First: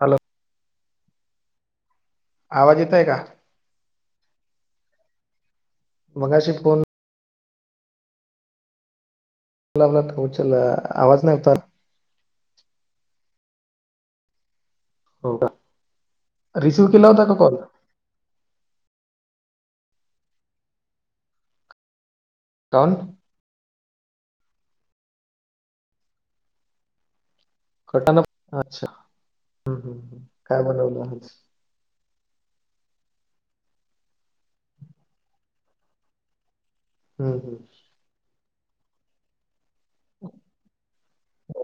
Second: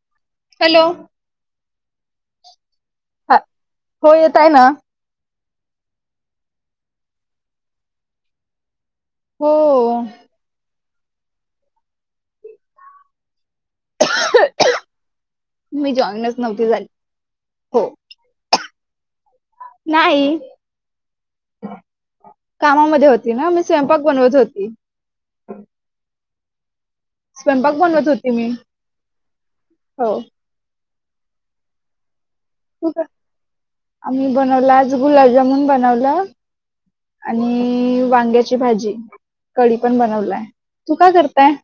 Hello. Hello. आवाज येतोय का. हा हो येत आहे ना. मघाशी फोन. हो लावला तर उचलला आवाज नाहीवता. हो का मी जॉईनच नव्हती झाली रिसिव केला होता का कॉल. हो नाही काऊन कामामध्ये होत. ती ना मी स्वयंपाक बनवत होती. स्वयंपाक [inaudible] बनवत होती मी अच्छा हो काय बनवल आज तू का [inaudible] आम्ही बनवल आज गुलाबजामुन बनवलं. हम्म, हम्म. आणि वांग्याची भाजी कढी पण बनवलाय तू काय करताय.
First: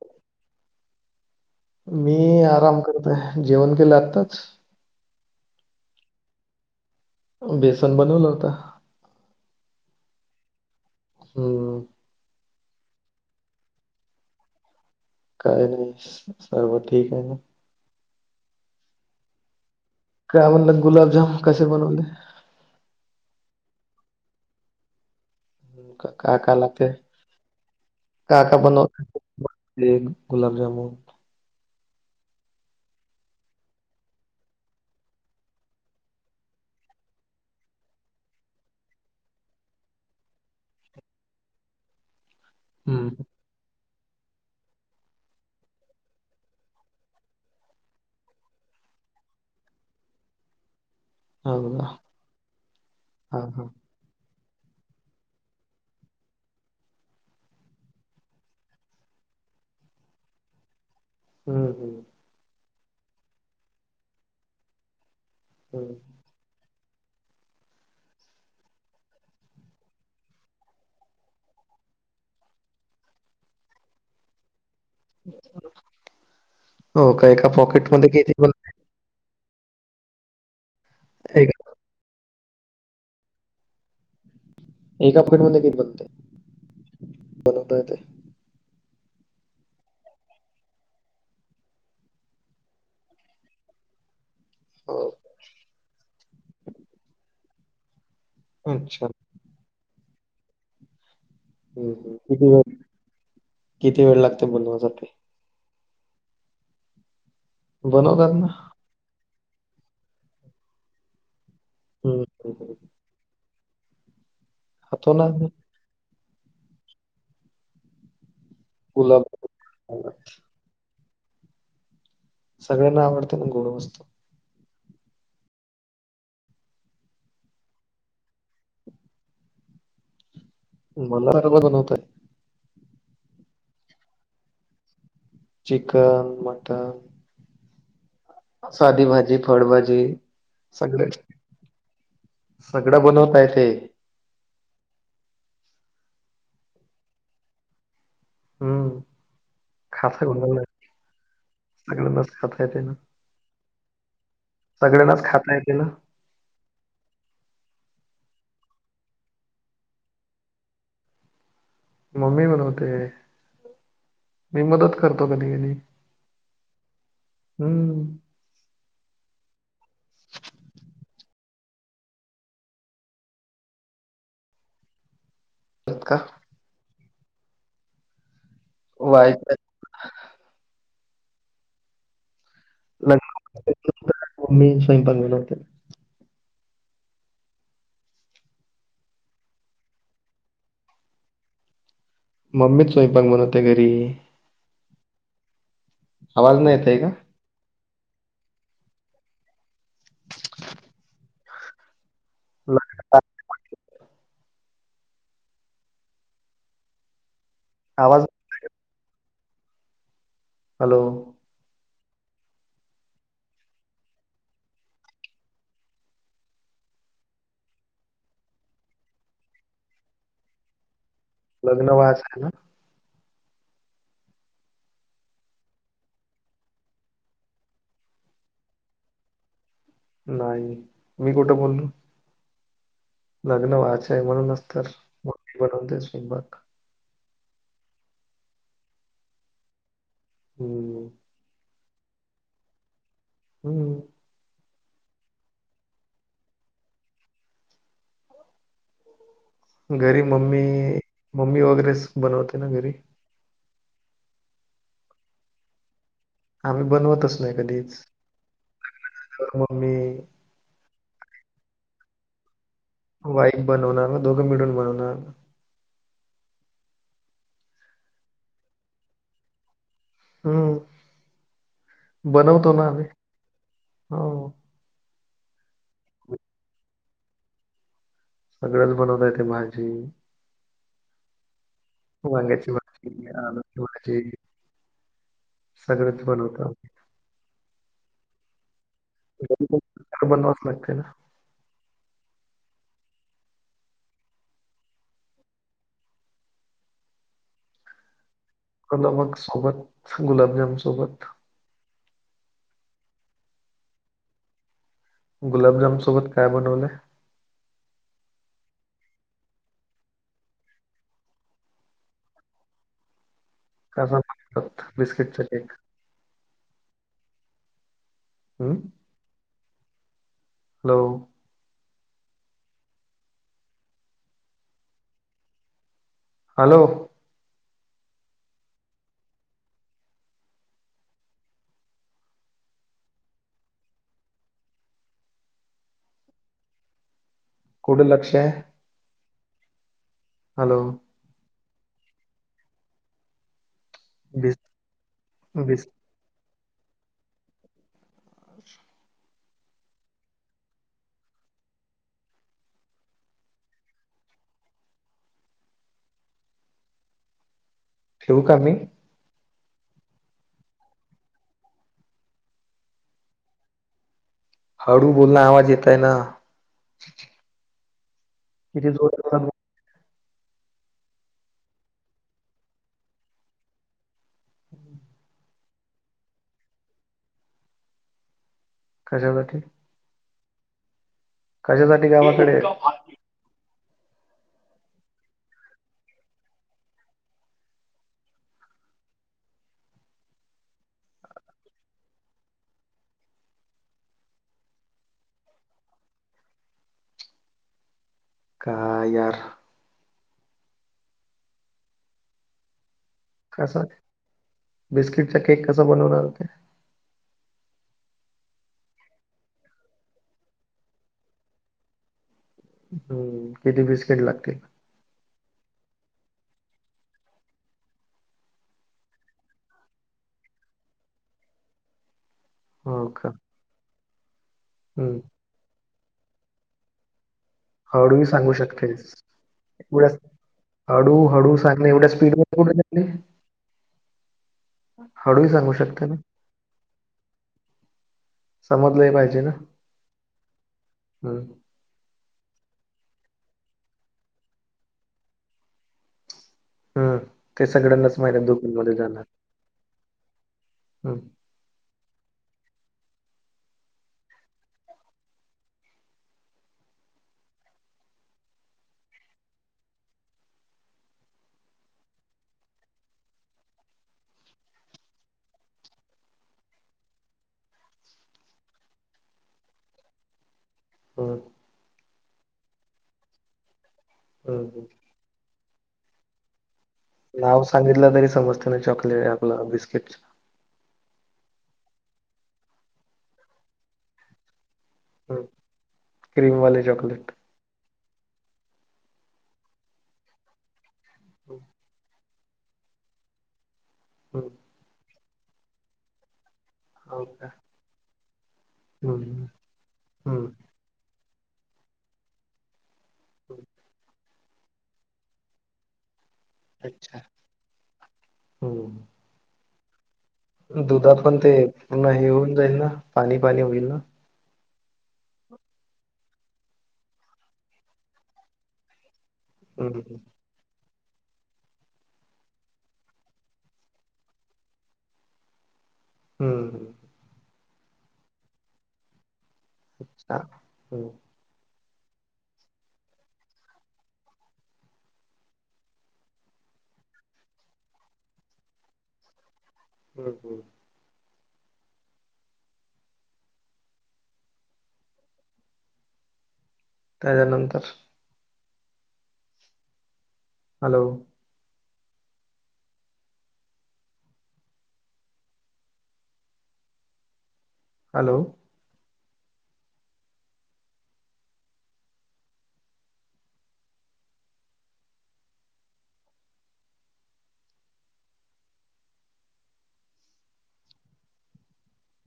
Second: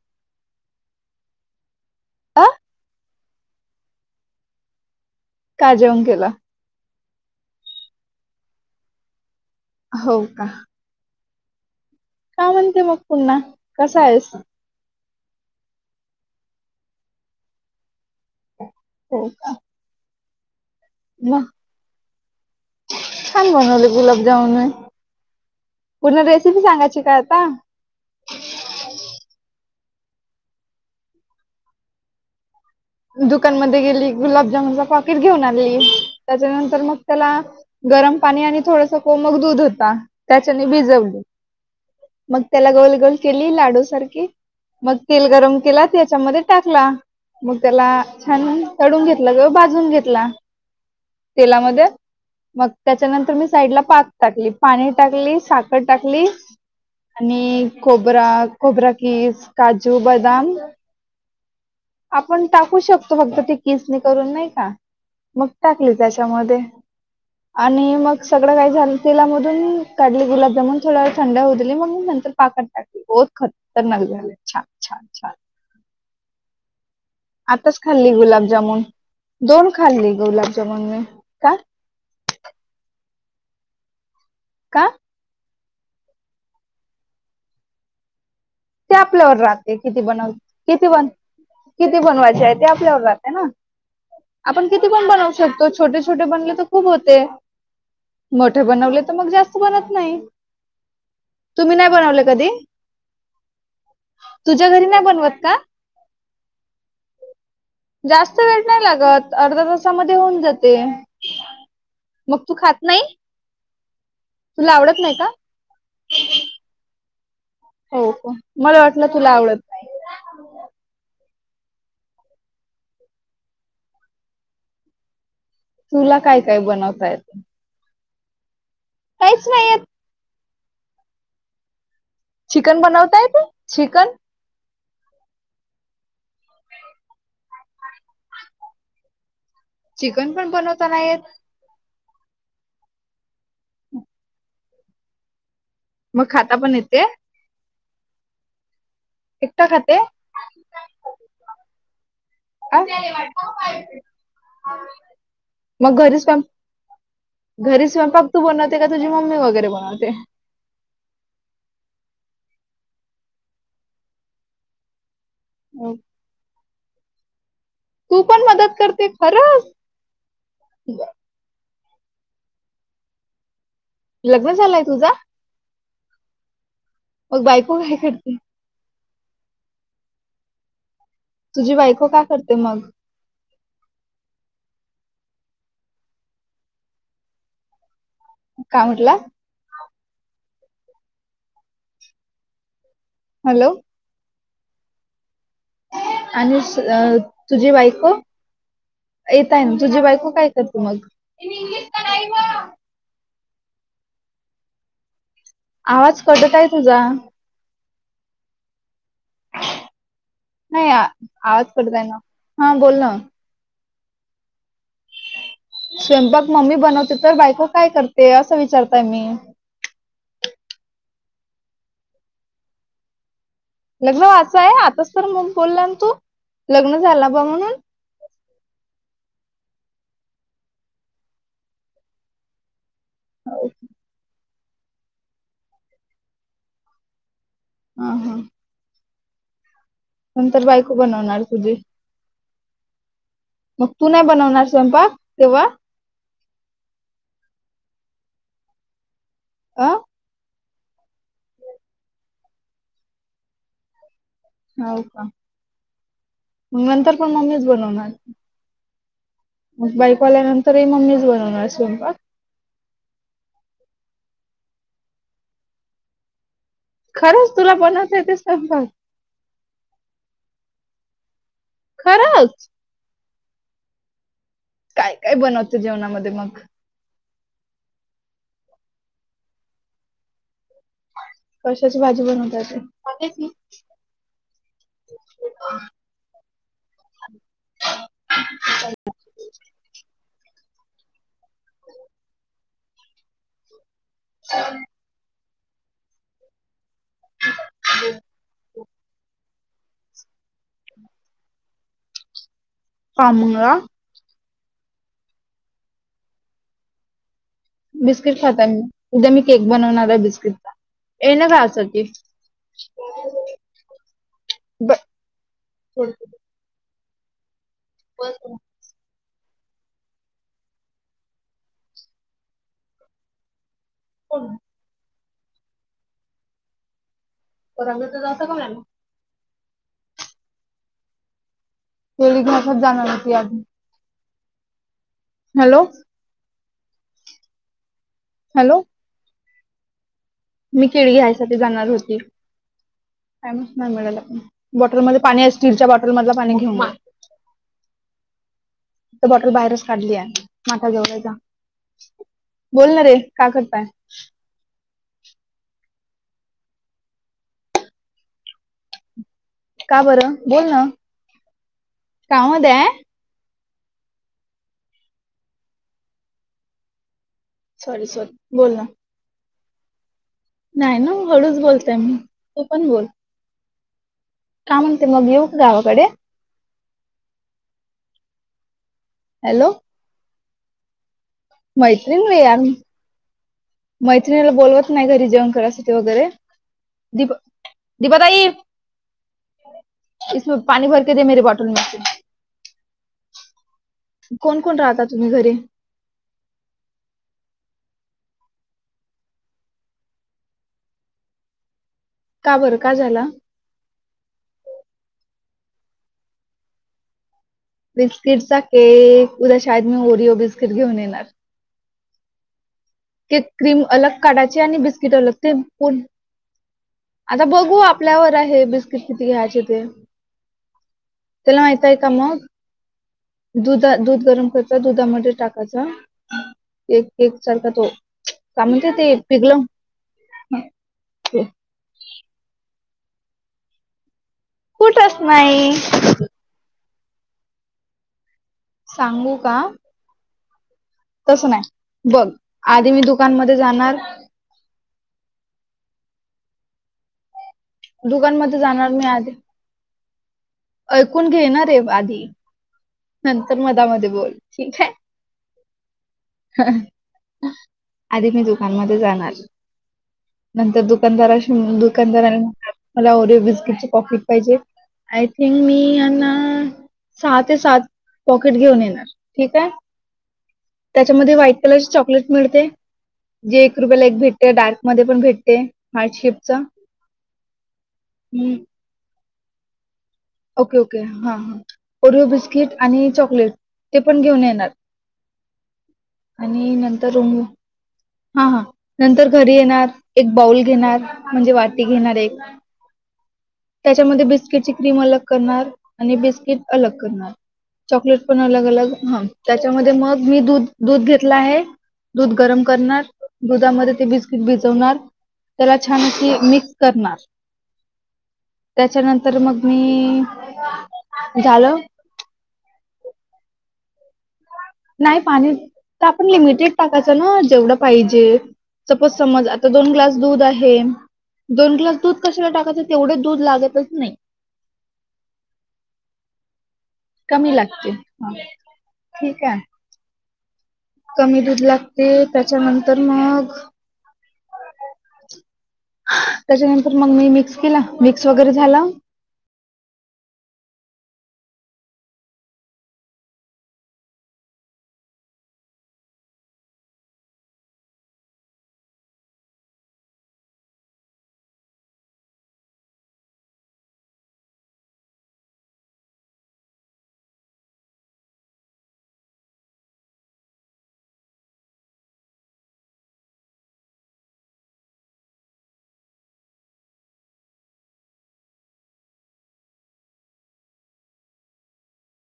मी अ आराम करतय जेवण केलंय आताच. काय जेवन केल. बेसन बनवलं होत. हो का. हो हो. काय म्हणते मग पुन्हा कसा आहेस. काय नाही सर्व ठीक आहे ना. हो का. काय म्हणलं गुलाबजाम मग कसे बनवले. छान बनवले गुलाबजामुन मी हम्म, का पूर्ण का का रेसिपी लागते सांगायची काय आता. का का बन [inaudible] गुलाबजामुन दुकानमध्ये गेली गुलाबजामुनचा पॉकीट घेऊन आली त्याच्यानंतर मग त्याला. गरम पाणी आणि थोडस कोमक दूध होता त्याच्याने भिजवली. मग त्याला गोल हम्म, गोल केली लाडू सारखी. मग तेल गरम केला त्याच्यामध्ये टाकला. मग त्याला छान तडून घेतलं ग बाजून घेतला. हो तेलामध्ये का? मग त्याच्यानंतर हा हा मी साईडला पाक. टाकली पाणी टाकली साखर टाकली. आणि खोबरा खोबरा किस काजू बदाम. हम हम. आपण टाकू शकतो फक्त ती किस् करून नाही का मग टाकली हम्म. त्याच्यामध्ये. [inaudible] आणि मग सगळं काय झालं तेलामधून काढले गुलाबजामुन थोड्यावेळ थंड होऊ दिली मग मी नंतर पाकात टाकल. बहोत खतरनाक झालं छान छान छान. हो काय का. आताच पॉकेटमध्ये खाल्ली किती बन गुलाबजामुन दोन खाल्ली गुलाबजामुन मी. का एकेकदा. का. एका फंड मध्ये किती बनते बनवता येत. ते आपल्यावर राहते किती बनव किती बन. किती बनवायचे आहे ते आपल्यावर राहतेय ना. आपण किती पण हो. बनवू शकतो छोटे छोटे बनले तर खूप होते. मोठे बनवले अच्छा. तर मग जास्त बनत नाही तुम्ही नाही हं, हं. बनवले कधी. किती वेळ किती वेळ लागते तुझ्या घरी नाही बनवायसाठी? बनवत का. बनवतात जास्त ना. वेळ नाही लागत अर्धा तासामध्ये होऊन जाते. हम. मग तू खात नाही, तुला आवडत खातो नाही ना का. आम्ही हो हो मला वाटलं तुला आवडत नाही. हॅलो! सगळ्यांना आवडते ना गोड वस्तू. तुला काय काय बनवता येत? काहीच नाही येत. मला [unintelligible] चिकन बनवता येत, चिकन चिकन, मटन, साधी भाजी, फळभजी चिकन पण बनवता नाही सगळेच. येत. सगळं बनवता येतंय. मग खाता पण येते? हम्म, एकटं खाते? खात सगळस खाता येते आ? ना. सगळ्यांनाच खाता येते ना. मग घरीच सप घरी स्वयंपाक तू बनवते, का तुझी मम्मी वगैरे बनवते. मम्मी बनवते. मी मदत करतो कधी कधी हम्म! त पण मदत करते खरच. लग्न झालंय तुझ? हो का. मग बायको काय करते. वाईट तुझी बायको काय् करते मग, [unintelligible] मम्मि स्वयंपाक बनवते. काय म्हटलास. मम्मीच सोयंपाक बनवते हॅलो घरी. आवाज आणि नाही येत आहे का? अ तुझी बायको, येतय ना तुझी बायको काय करते मग? [unintelligible] आवाज कटत आहे तुझा. आवाज नाही हॅलो. आवाज करतोय ना, हा बोल ना! स्वयंपाक मम्मी बनवते, तर बायको काय करते असं विचारताय मी‌ लग्न वास आहे ना. लग्न व्हायचंय आहे, आताच तर मग बोलला ना तू, लग्न झाला बा म्हणून. नाही मी कुठं बोललो. हो. लग्न व्हायचय म्हणूनच तर मम्मी बनवते स्वयंपाक. हा, हा! नंतर बायको हं. बनवणार तुझी, मग हं. तू नाही बनवणार स्वयंपाक तेव्हा? अ घरी मम्मी मम्मी वगैरेच बनवते ना घरी. हो का, आम्ही नंतर पण बनवतच नाही मम्मीच कधीच. बनवणार. तर मम्मी मग बाईको आल्यानंतरही मम्मीच बनवणार स्वयंपाक. वाईफ बनवणार ना दोघं मिळून बनवणार. खरंच तुला बनवता येतंय स्वयंपाक. हम्म, खरंच? बनवतो ना आम्ही हो. काय काय बनवतं जेवणामध्ये मग सगळंच बनवता येते भाजी, कशाची भाजी वांग्याची बनवतात‌. भाजी, आलूची सगळंच बनवत. बनवासं लागते ना. ह हो कलमग सोबत गुलाबजाम सोबत पामुंग गुलाबजाम सोबत काय बनवलंय. बिस्किट खाता मी उद्या मी केक बनवणार आहे बिस्किटचा ये ना कां की हो कसा बिस्किटचा केक ब ह [inaudible] हॅलो हो हॅलो परसां काय ना तेळी घ भाषा जा न ती आण. हॅलो कडं लक्ष आहे. हॅलो हॅलो मी केळगी हायसाठी जाणार होती. कामच नाही मिळेल आपण बिस बॉटलमध्ये पाणी आहे स्टीलच्या बिस बॉटल मध पाणी घेऊग. अ बॉटल बाहेरच काढली आहे माठा जेवळचा बोलणार रे का करताय. ठेऊू का मी का बरं बोल ना कामध्ये आहे. हळू बोलण आवाज येतय ना सॉरी सॉरी बोल इ ना नाही ना हळूच बोलतय मी तो पण बोल काय म्हणते मग येऊ का गावाकडे कशासाठी हॅलो कशासाठी मैत्रीण रे यार गावाकडे मैत्रिणीला बोलवत नाही घरी जें करासाठी वगैरे दीप दीपा ताई इमे पाणी भर के दे मेरी बॉटल मे कोण कोण राहता तुम्ही घरी कायर का बरं का झाला. कसा बिस्किटचा केक कसा बनवणार होते. बिस्किटचा केक उद्या शाद मी ओरिओ बिस्किट घेऊन येणार ते हम्म, क्रीम किती अलग बिस्किट लागतील काढाची आणि बिस्किट अलग ते प आता बघू आपल्यावर आहे बिस्किट किती घ्यायचे ते त्याला माहित आहे का मग हो का दुधा दूध गरम कयचा हम्म दुधामध्ये टाकायचा एक सारखा तो ड सांगू काय शकते. म्हणते ते पिघलं एवढ्या हळू हळू सांग एवढ्या स्पीड मठली कुठंच हळू सांगू नाही शकता ना समजलंय सांगू पाहिजे ना का हं, तसं नाही बघ आधी मी दुकानमध्ये जाणार हम्म ते सगळ्यांनाच माझ्या दुकानमध्ये दुकनमध्येध्ये मी जाणार आधी हं, ऐकून घेणारे आधी नंतर मधमध्येध्ये बोल ठीक आहे आधी मी दुकानमध्ये जाणार नंतर दुकानदाराशी दुकानदारा मला ओरिओ बिस्किटचे पाकिट पाहिजे आय थिंक मी यांना सहा ते सात पॉकेट घेऊन येणार ठीक आहे त्याच्यामध्ये हं, व्हाईट कलरची चॉकलेट मिळते त्या हं, डार्क हं. मध्ये पण भेटते हार्ड शेपच नाव सांगितलं तरी समजतेना चॉकलेट आपलं बिस्किटच ओके ओके हा हा ओरिओ बिस्किट आणि चॉकलेट ते पण घेऊन येणार हं. आणि क्रीमवाले नंतर चॉकलेट. रुम हा हा नंतर घरी येणार एक बाऊल घेणार म्हणजे हं, वाटी घेणार एक त्याच्यामध्ये हं. बिस्किटची क्रीम अलग करणार आणि बिस्किट अलग हो करणार का? चॉकलेट पण अलग अलग हा हं, त्याच्यामध्ये मग मी हं. दूध दूध घेतला आहे दूध गरम करणार दुधामध्ये ते बीस्क िजवणार त्याला छान मिक्स अच्छा. करणार हं. त्याच्यानंत तर मग मी दुधात पण ते झालं पूर्ण हे होऊन जाईल ना पाणी पाणी होईल ना नाही पाणी ताप लिमिटेड टाकायचं ना जेवढं पाहिजे सपोज समज आता हं, दोन ग्लास हं. दूध आहे थेंब दोन ग्लास दूध कशाला टाकायचं तेवढे दूध लागतच नाही हम्म ह कमी लागते ह ठीक आहे अच्छा हो कमी दूध लागते त्याच्यानर मग त्याच्यानंतर मग मी मिक्स केला मिक्स वगैरे झाला होम होम त्याच्यानंतर हॅलो हॅलो